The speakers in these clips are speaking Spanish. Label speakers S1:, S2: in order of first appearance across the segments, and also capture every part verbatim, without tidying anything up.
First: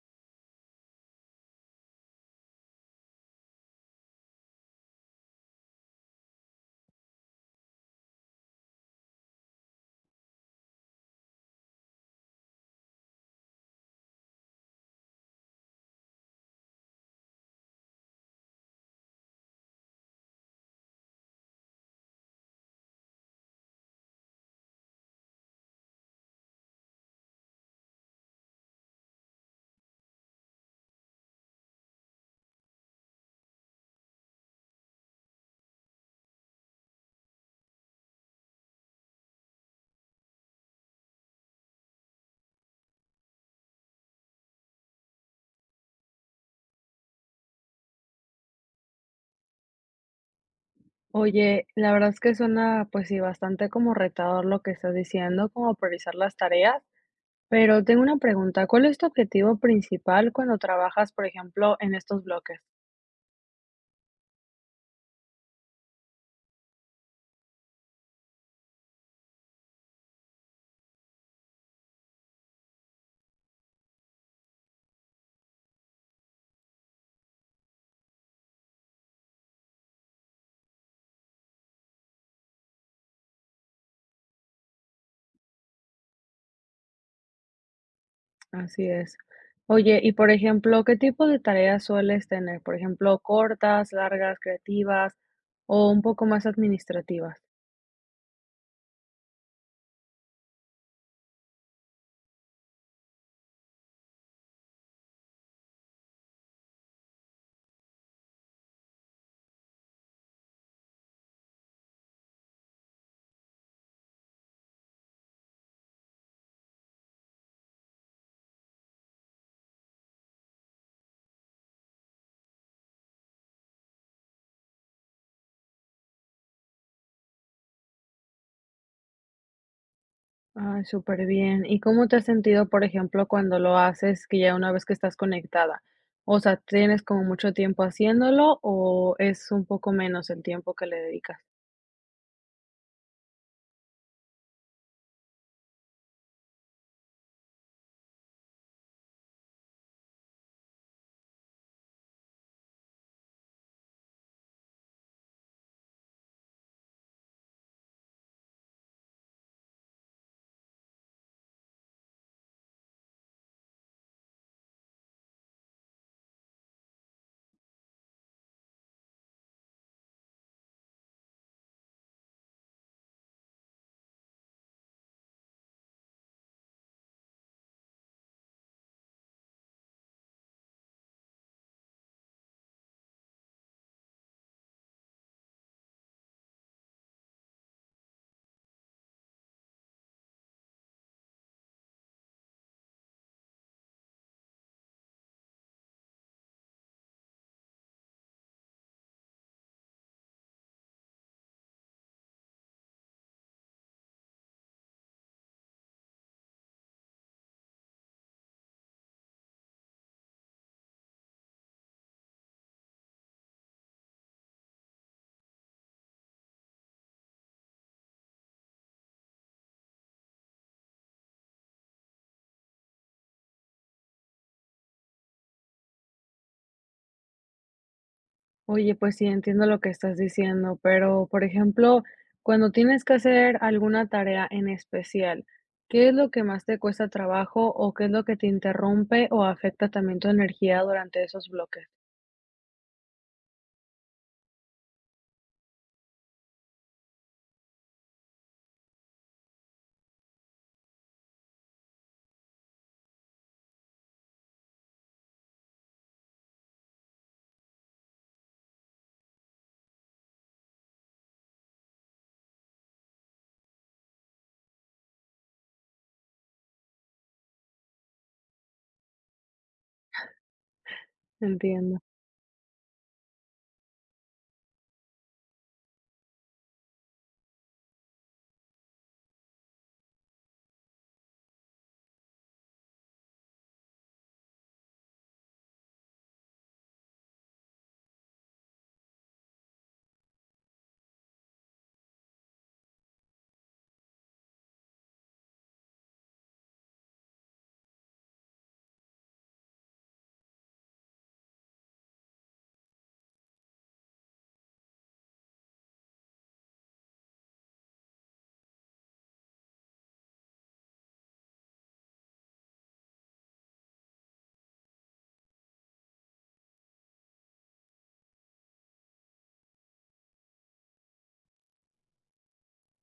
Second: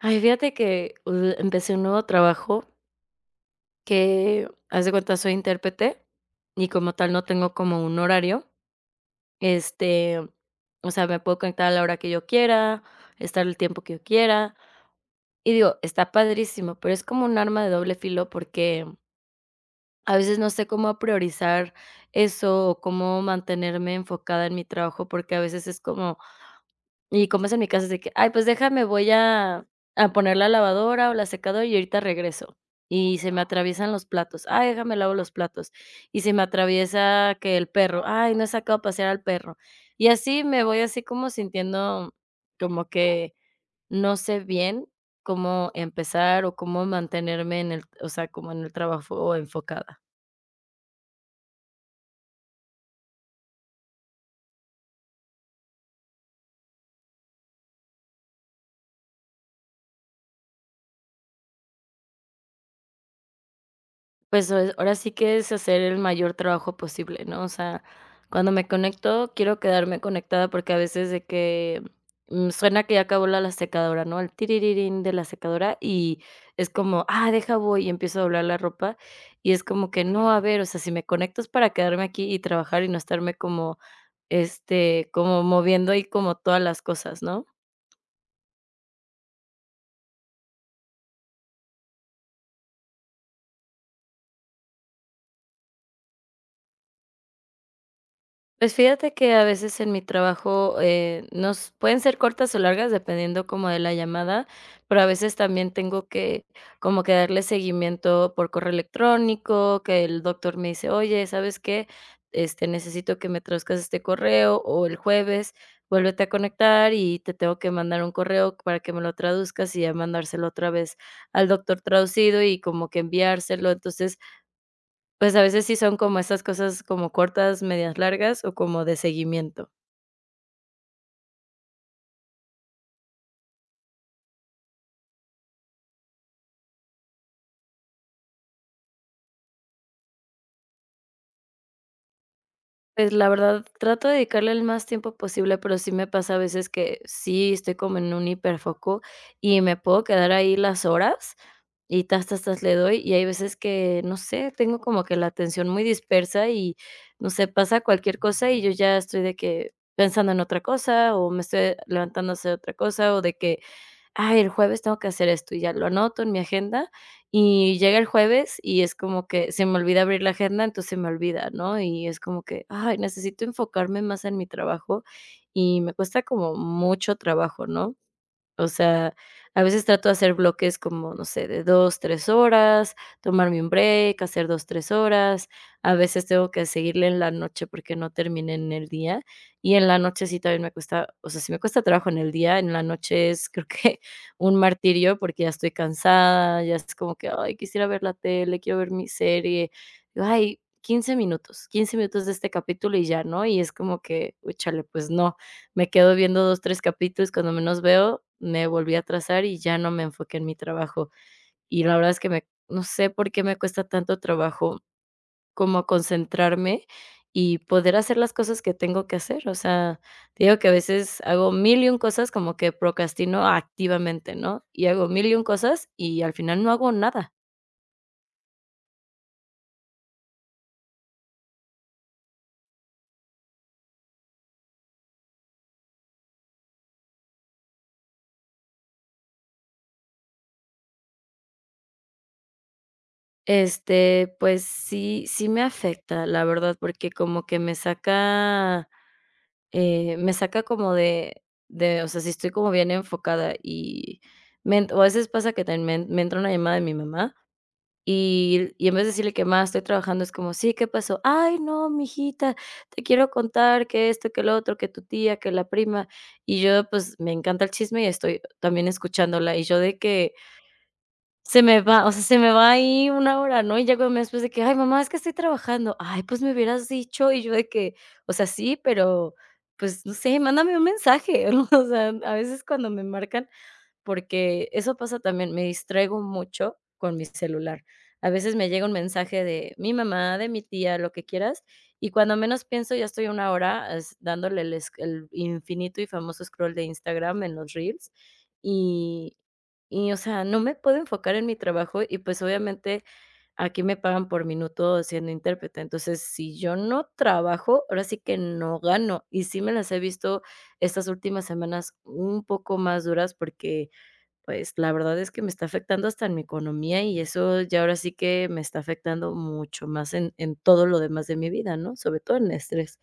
S1: Ay, fíjate que, uh, empecé un nuevo trabajo que, haz de cuenta, soy intérprete y como tal no tengo como un horario, este, o sea, me puedo conectar a la hora que yo quiera, estar el tiempo que yo quiera, y digo, está padrísimo, pero es como un arma de doble filo porque a veces no sé cómo priorizar eso o cómo mantenerme enfocada en mi trabajo, porque a veces es como. Y como es en mi casa es de que: "Ay, pues déjame, voy a a poner la lavadora o la secadora y ahorita regreso". Y se me atraviesan los platos: "Ay, déjame lavo los platos". Y se me atraviesa que el perro: "Ay, no he sacado a pasear al perro". Y así me voy así como sintiendo como que no sé bien cómo empezar o cómo mantenerme en el, o sea, como en el trabajo enfocada.
S2: Oye, la verdad es que suena, pues sí, bastante como retador lo que estás diciendo, como priorizar las tareas, pero tengo una pregunta, ¿cuál es tu objetivo principal cuando trabajas, por ejemplo, en estos bloques?
S1: Pues, o ahora sí que es hacer el mayor trabajo posible, ¿no? O sea, cuando me conecto, quiero quedarme conectada porque a veces de que, mm, suena que ya acabó la la secadora, ¿no? El tiririrín de la secadora, y es como: "Ah, deja voy", y empiezo a doblar la ropa, y es como que: "No, a ver, o sea, si me conecto es para quedarme aquí y trabajar y no estarme como, este, como moviendo ahí como todas las cosas", ¿no?
S2: Así es. Oye, y por ejemplo, ¿qué tipo de tareas sueles tener? Por ejemplo, cortas, largas, creativas o un poco más administrativas.
S1: Pues fíjate que a veces en mi trabajo, eh, nos pueden ser cortas o largas dependiendo como de la llamada, pero a veces también tengo que, como que darle seguimiento por correo electrónico, que el doctor me dice: "Oye, ¿sabes qué? Este, necesito que me traduzcas este correo, o el jueves vuélvete a conectar y te tengo que mandar un correo para que me lo traduzcas", y ya mandárselo otra vez al doctor traducido y como que enviárselo. Entonces, pues, a veces sí son como estas cosas como cortas, medias largas o como de seguimiento.
S2: Ay, súper bien. ¿Y cómo te has sentido, por ejemplo, cuando lo haces, que ya una vez que estás conectada? O sea, ¿tienes como mucho tiempo haciéndolo o es un poco menos el tiempo que le dedicas?
S1: Pues, la verdad, trato de dedicarle el más tiempo posible, pero sí me pasa a veces que sí estoy como en un hiperfoco y me puedo quedar ahí las horas y tas, tas, tas, le doy, y hay veces que, no sé, tengo como que la atención muy dispersa y, no sé, pasa cualquier cosa y yo ya estoy de que pensando en otra cosa, o me estoy levantando a hacer otra cosa, o de que, ay, el jueves tengo que hacer esto, y ya lo anoto en mi agenda y llega el jueves y es como que se me olvida abrir la agenda, entonces se me olvida, ¿no? Y es como que, ay, necesito enfocarme más en mi trabajo y me cuesta como mucho trabajo, ¿no? O sea, a veces trato de hacer bloques como, no sé, de dos tres horas, tomarme un break, hacer dos tres horas. A veces tengo que seguirle en la noche porque no terminé en el día, y en la noche sí también me cuesta, o sea, sí me cuesta trabajo en el día, en la noche es creo que un martirio, porque ya estoy cansada, ya es como que: "Ay, quisiera ver la tele, quiero ver mi serie". Digo: "Ay, quince minutos, quince minutos de este capítulo y ya", ¿no? Y es como que, úchale, pues no. Me quedo viendo dos tres capítulos, cuando menos veo, me volví a trazar y ya no me enfoqué en mi trabajo. Y la verdad es que me no sé por qué me cuesta tanto trabajo como concentrarme y poder hacer las cosas que tengo que hacer. O sea, te digo que a veces hago mil y un cosas, como que procrastino activamente, ¿no? Y hago mil y un cosas y al final no hago nada.
S2: Oye, pues sí, entiendo lo que estás diciendo, pero, por ejemplo, cuando tienes que hacer alguna tarea en especial, ¿qué es lo que más te cuesta trabajo o qué es lo que te interrumpe o afecta también tu energía durante esos bloques?
S1: Este, pues sí, sí me afecta, la verdad, porque como que me saca. Eh, me saca como de de, o sea, si estoy como bien enfocada y me ent o a veces pasa que también me en me entra una llamada de mi mamá, y y en vez de decirle que más estoy trabajando, es como: "Sí, ¿qué pasó?". "Ay, no, mijita, te quiero contar que esto, que lo otro, que tu tía, que la prima". Y yo, pues, me encanta el chisme y estoy también escuchándola, y yo de que se me
S2: Entiendo.
S1: va, o sea, se me va ahí una hora, ¿no? Y ya cuando me después de que: "Ay, mamá, es que estoy trabajando". "Ay, pues me hubieras dicho". Y yo de que, o sea, sí, pero, pues, no sé, mándame un mensaje, ¿no? O sea, a veces cuando me marcan, porque eso pasa también, me distraigo mucho con mi celular. A veces me llega un mensaje de mi mamá, de mi tía, lo que quieras, y cuando menos pienso ya estoy una hora es- dándole el, esc- el infinito y famoso scroll de Instagram en los reels y, y, o sea, no me puedo enfocar en mi trabajo y pues obviamente aquí me pagan por minuto siendo intérprete. Entonces, si yo no trabajo, ahora sí que no gano. Y sí me las he visto estas últimas semanas un poco más duras porque, pues, la verdad es que me está afectando hasta en mi economía, y eso ya ahora sí que me está afectando mucho más en en todo lo demás de mi vida, ¿no? Sobre todo en el estrés.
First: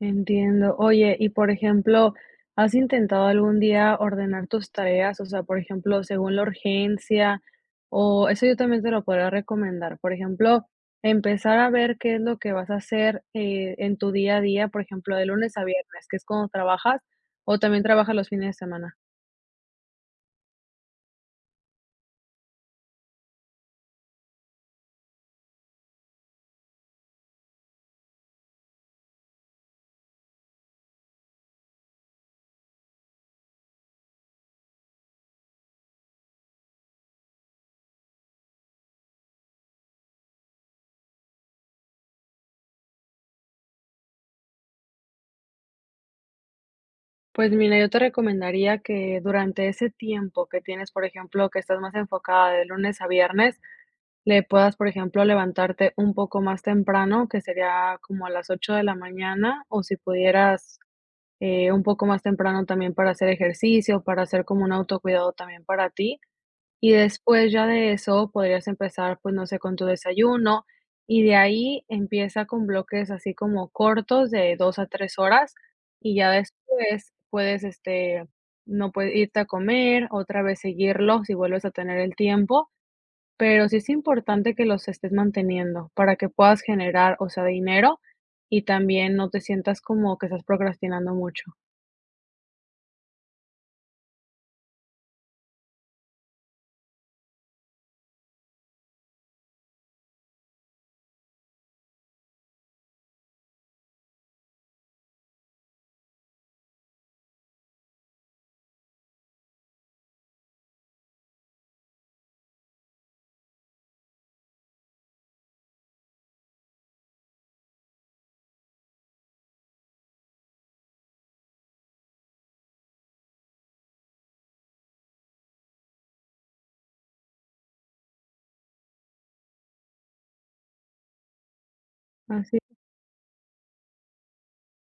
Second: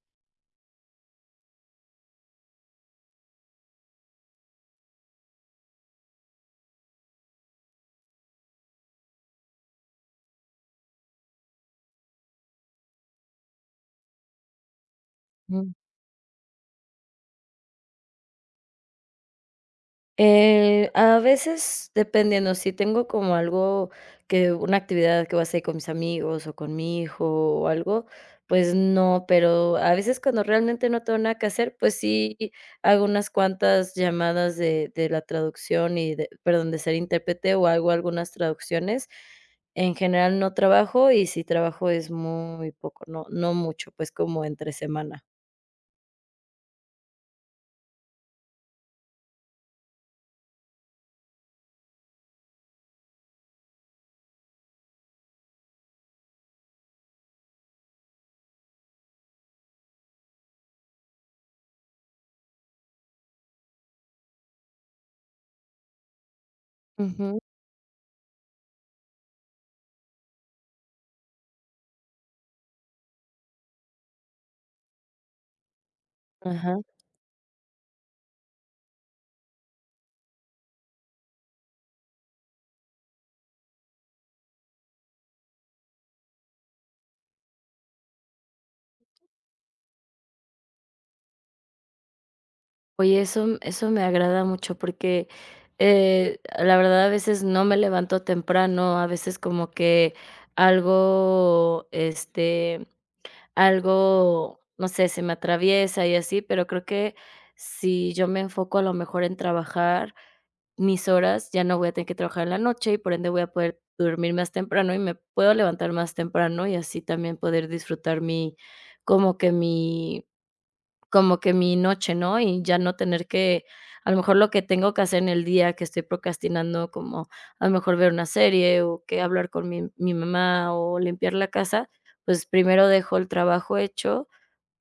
S2: Entiendo. Oye, y por ejemplo, ¿has intentado algún día ordenar tus tareas? O sea, por ejemplo, según la urgencia, o eso yo también te lo podría recomendar. Por ejemplo, empezar a ver qué es lo que vas a hacer eh, en tu día a día, por ejemplo, de lunes a viernes, que es cuando trabajas, o también trabajas los fines de semana.
S1: Eh, a veces, dependiendo, si tengo como algo que, una actividad que voy a hacer con mis amigos o con mi hijo o algo, pues no, pero a veces cuando realmente no tengo nada que hacer, pues sí hago unas cuantas llamadas de de la traducción y de, perdón, de ser intérprete, o hago algunas traducciones. En general no trabajo y si trabajo es muy poco, no no mucho, pues como entre semana.
S2: Pues mira, yo te recomendaría que durante ese tiempo que tienes, por ejemplo, que estás más enfocada de lunes a viernes, le puedas, por ejemplo, levantarte un poco más temprano, que sería como a las ocho de la mañana, o si pudieras eh, un poco más temprano también para hacer ejercicio, para hacer como un autocuidado también para ti. Y
S1: Ujú,
S2: después ya de eso podrías empezar, pues no sé, con tu desayuno. Y de ahí empieza con bloques así como cortos de dos a tres horas. Y ya
S1: ajá.
S2: después puedes, este, no puedes irte a comer, otra vez seguirlo si vuelves a tener el tiempo, pero sí es importante que los estés manteniendo para que puedas generar, o sea, dinero y también no te sientas como que estás procrastinando mucho.
S1: Oye, eso eso me agrada mucho porque, eh, la verdad a veces no me levanto temprano, a veces como que algo, este, algo, no sé, se me atraviesa y así, pero creo que si yo me enfoco a lo mejor en trabajar mis horas, ya no voy a tener que trabajar en la noche y por ende voy a poder dormir más temprano y me puedo levantar más temprano y así también poder disfrutar mi, como que mi, como que mi noche, ¿no? Y ya no tener que, a lo mejor lo que tengo que hacer en el día que estoy procrastinando, como a lo mejor ver una serie o que hablar con mi, mi mamá, o limpiar la casa, pues
S2: Así.
S1: primero dejo el trabajo hecho.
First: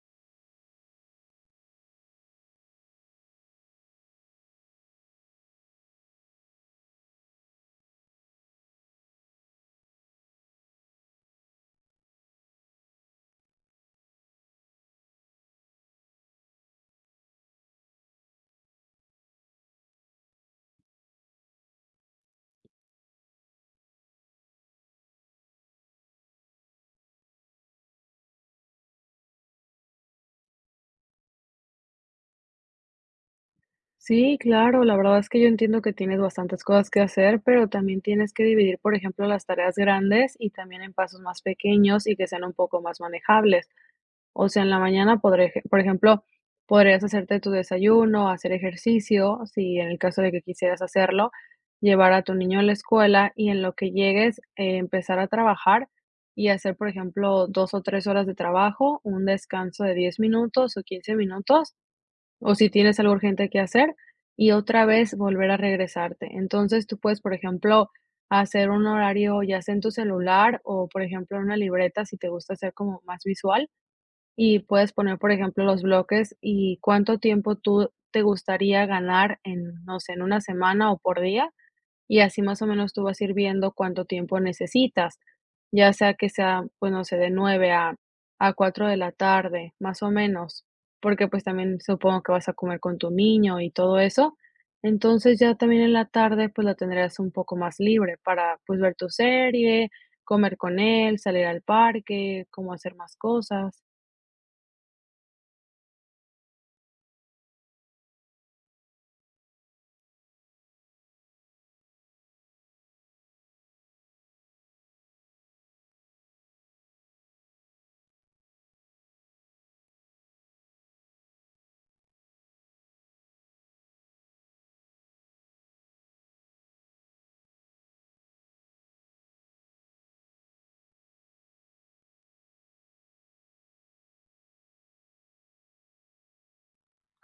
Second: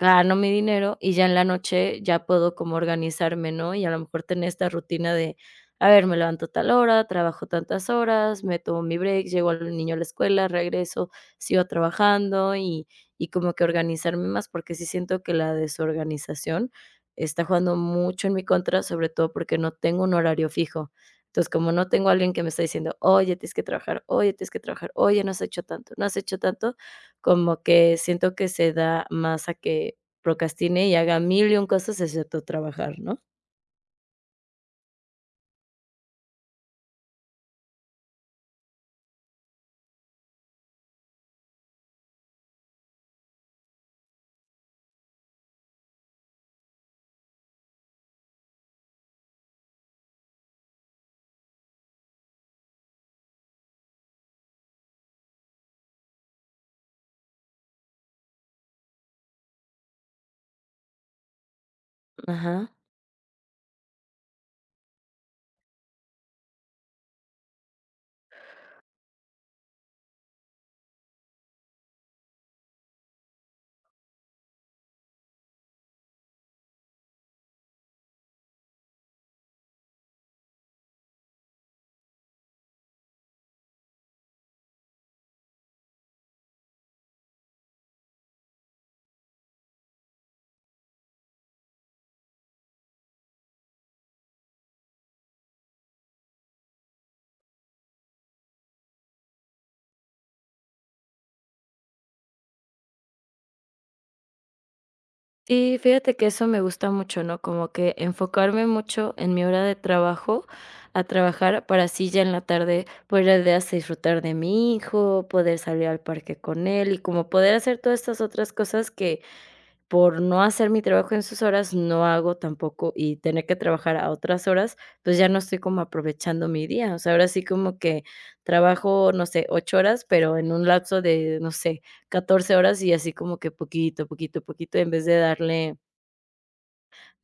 S1: Gano mi dinero y ya en la noche ya puedo como organizarme, ¿no? Y a lo mejor tener esta rutina de, a ver, me levanto tal hora, trabajo tantas horas, me tomo mi break, llego al niño a la escuela, regreso, sigo trabajando y, y como que organizarme más, porque sí siento que la desorganización está jugando mucho en mi contra, sobre todo porque no tengo un horario fijo. Entonces, como no tengo a alguien que me está diciendo, oye, tienes que trabajar, oye, tienes que trabajar, oye, no has hecho tanto, no has hecho tanto, como que siento que se da más a que procrastine y haga mil y un cosas excepto trabajar, ¿no?
S2: Sí, claro, la verdad es que yo entiendo que tienes bastantes cosas que hacer, pero también tienes que dividir, por ejemplo, las tareas grandes y también en pasos más pequeños y que sean un poco más manejables. O sea, en la mañana podré eje por ejemplo, podrías hacerte tu desayuno, hacer ejercicio, si en el caso de que quisieras hacerlo, llevar a tu niño a la escuela y en lo que llegues, eh, empezar a trabajar y hacer, por ejemplo, dos o tres horas de trabajo, un descanso de diez minutos o quince minutos, o
S1: Ajá.
S2: si tienes algo urgente que hacer, y otra vez volver a regresarte. Entonces, tú puedes, por ejemplo, hacer un horario, ya sea en tu celular o, por ejemplo, en una libreta, si te gusta ser como más visual, y puedes poner, por ejemplo, los bloques y cuánto tiempo tú te gustaría ganar en, no sé, en una semana o por día. Y así más o menos tú vas a ir viendo cuánto tiempo necesitas, ya sea que sea, pues no sé, de nueve a, a cuatro de la tarde, más o menos, porque pues también supongo que vas a comer con tu niño y todo eso. Entonces ya también en la tarde pues la tendrás un poco más libre para pues ver tu serie, comer con él, salir al parque, como hacer más cosas.
S1: Sí, fíjate que eso me gusta mucho, ¿no? Como que enfocarme mucho en mi hora de trabajo, a trabajar para así ya en la tarde poder de hasta disfrutar de mi hijo, poder salir al parque con él y como poder hacer todas estas otras cosas que por no hacer mi trabajo en sus horas, no hago tampoco y tener que trabajar a otras horas, pues ya no estoy como aprovechando mi día. O sea, ahora sí como que trabajo, no sé, ocho horas, pero en un lapso de, no sé, catorce horas, y así como que poquito, poquito, poquito, en vez de darle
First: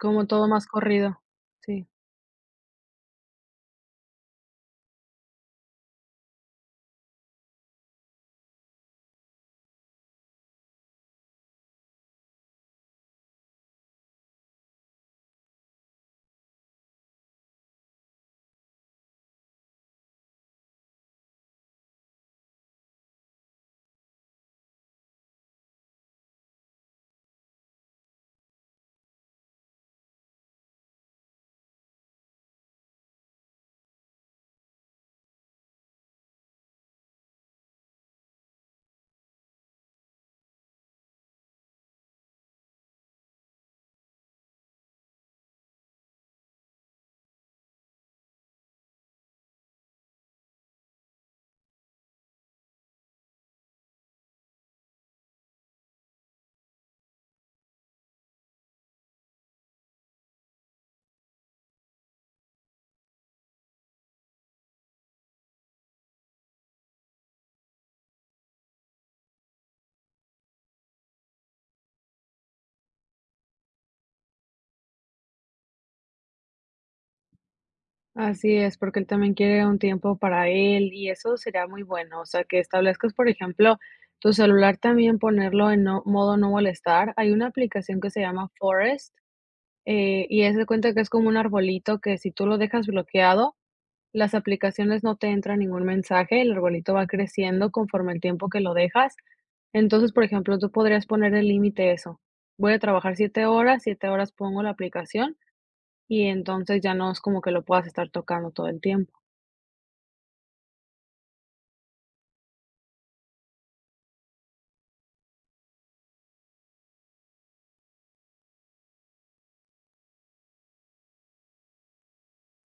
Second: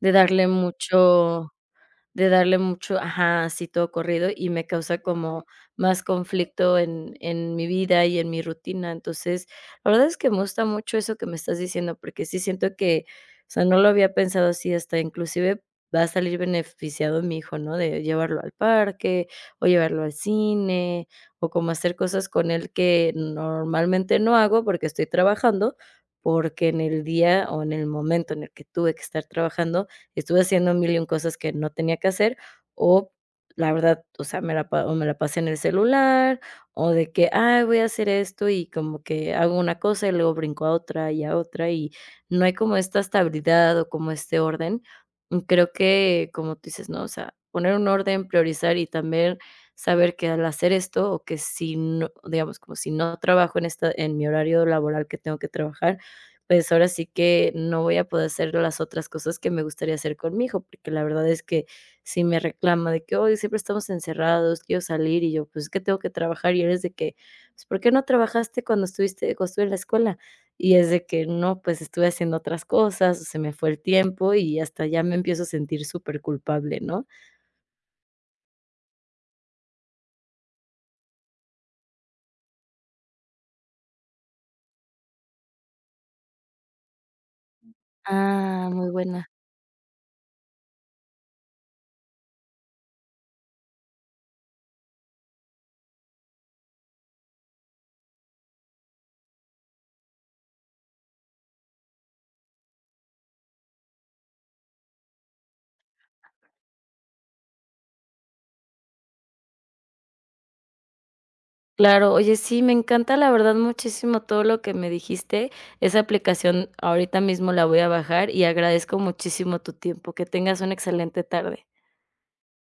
S1: de darle
S2: todo más corrido.
S1: mucho
S2: Sí,
S1: de darle mucho ajá, así todo corrido, y me causa como más conflicto en en mi vida y en mi rutina. Entonces, la verdad es que me gusta mucho eso que me estás diciendo, porque sí siento que, o sea, no lo había pensado así, hasta inclusive va a salir beneficiado mi hijo, ¿no? De llevarlo al parque, o llevarlo al cine, o como hacer cosas con él que normalmente no hago porque estoy trabajando, porque en el día o en el momento en el que tuve que estar trabajando, estuve haciendo mil y un cosas que no tenía que hacer, o la verdad, o sea, me la pa o me la pasé en el celular, o de que: "Ay, voy a hacer esto", y como que hago una cosa, y luego brinco a otra, y a otra, y no hay como esta estabilidad, o como este orden. Y creo que, como tú dices, ¿no? O sea, poner un orden, priorizar, y también saber que al hacer esto, o que si no, digamos, como si no trabajo en esta en mi horario laboral que tengo que trabajar, pues, ahora sí que no voy a poder hacer las otras cosas que me gustaría hacer con mi hijo, porque la verdad es que si me reclama de que: "Hoy siempre estamos encerrados, quiero salir", y yo: "Pues, es que tengo que trabajar", y eres de que: "Pues, ¿por qué no trabajaste cuando estuviste cuando estuve en la escuela?". Y es de que: "No, pues, estuve haciendo otras cosas, se me fue el tiempo", y hasta ya me empiezo a sentir súper culpable, ¿no?
S2: así es, porque él también quiere un tiempo para él y eso sería muy bueno. O sea, que establezcas, por ejemplo, tu celular también ponerlo en no modo no molestar. Hay una aplicación que se llama
S1: Ah, muy
S2: Forest,
S1: buena.
S2: eh, y haz de cuenta que es como un arbolito que si tú lo dejas bloqueado, las aplicaciones no te entran ningún mensaje, el arbolito va creciendo conforme el tiempo que lo dejas. Entonces, por ejemplo, tú podrías poner el límite eso. Voy a trabajar siete horas, siete horas pongo la aplicación. Y entonces ya no es como que lo puedas estar tocando todo el tiempo.
S1: Claro, oye, sí, me encanta la verdad muchísimo todo lo que me dijiste. Esa aplicación ahorita mismo la voy a bajar y agradezco muchísimo tu tiempo. Que tengas una excelente tarde.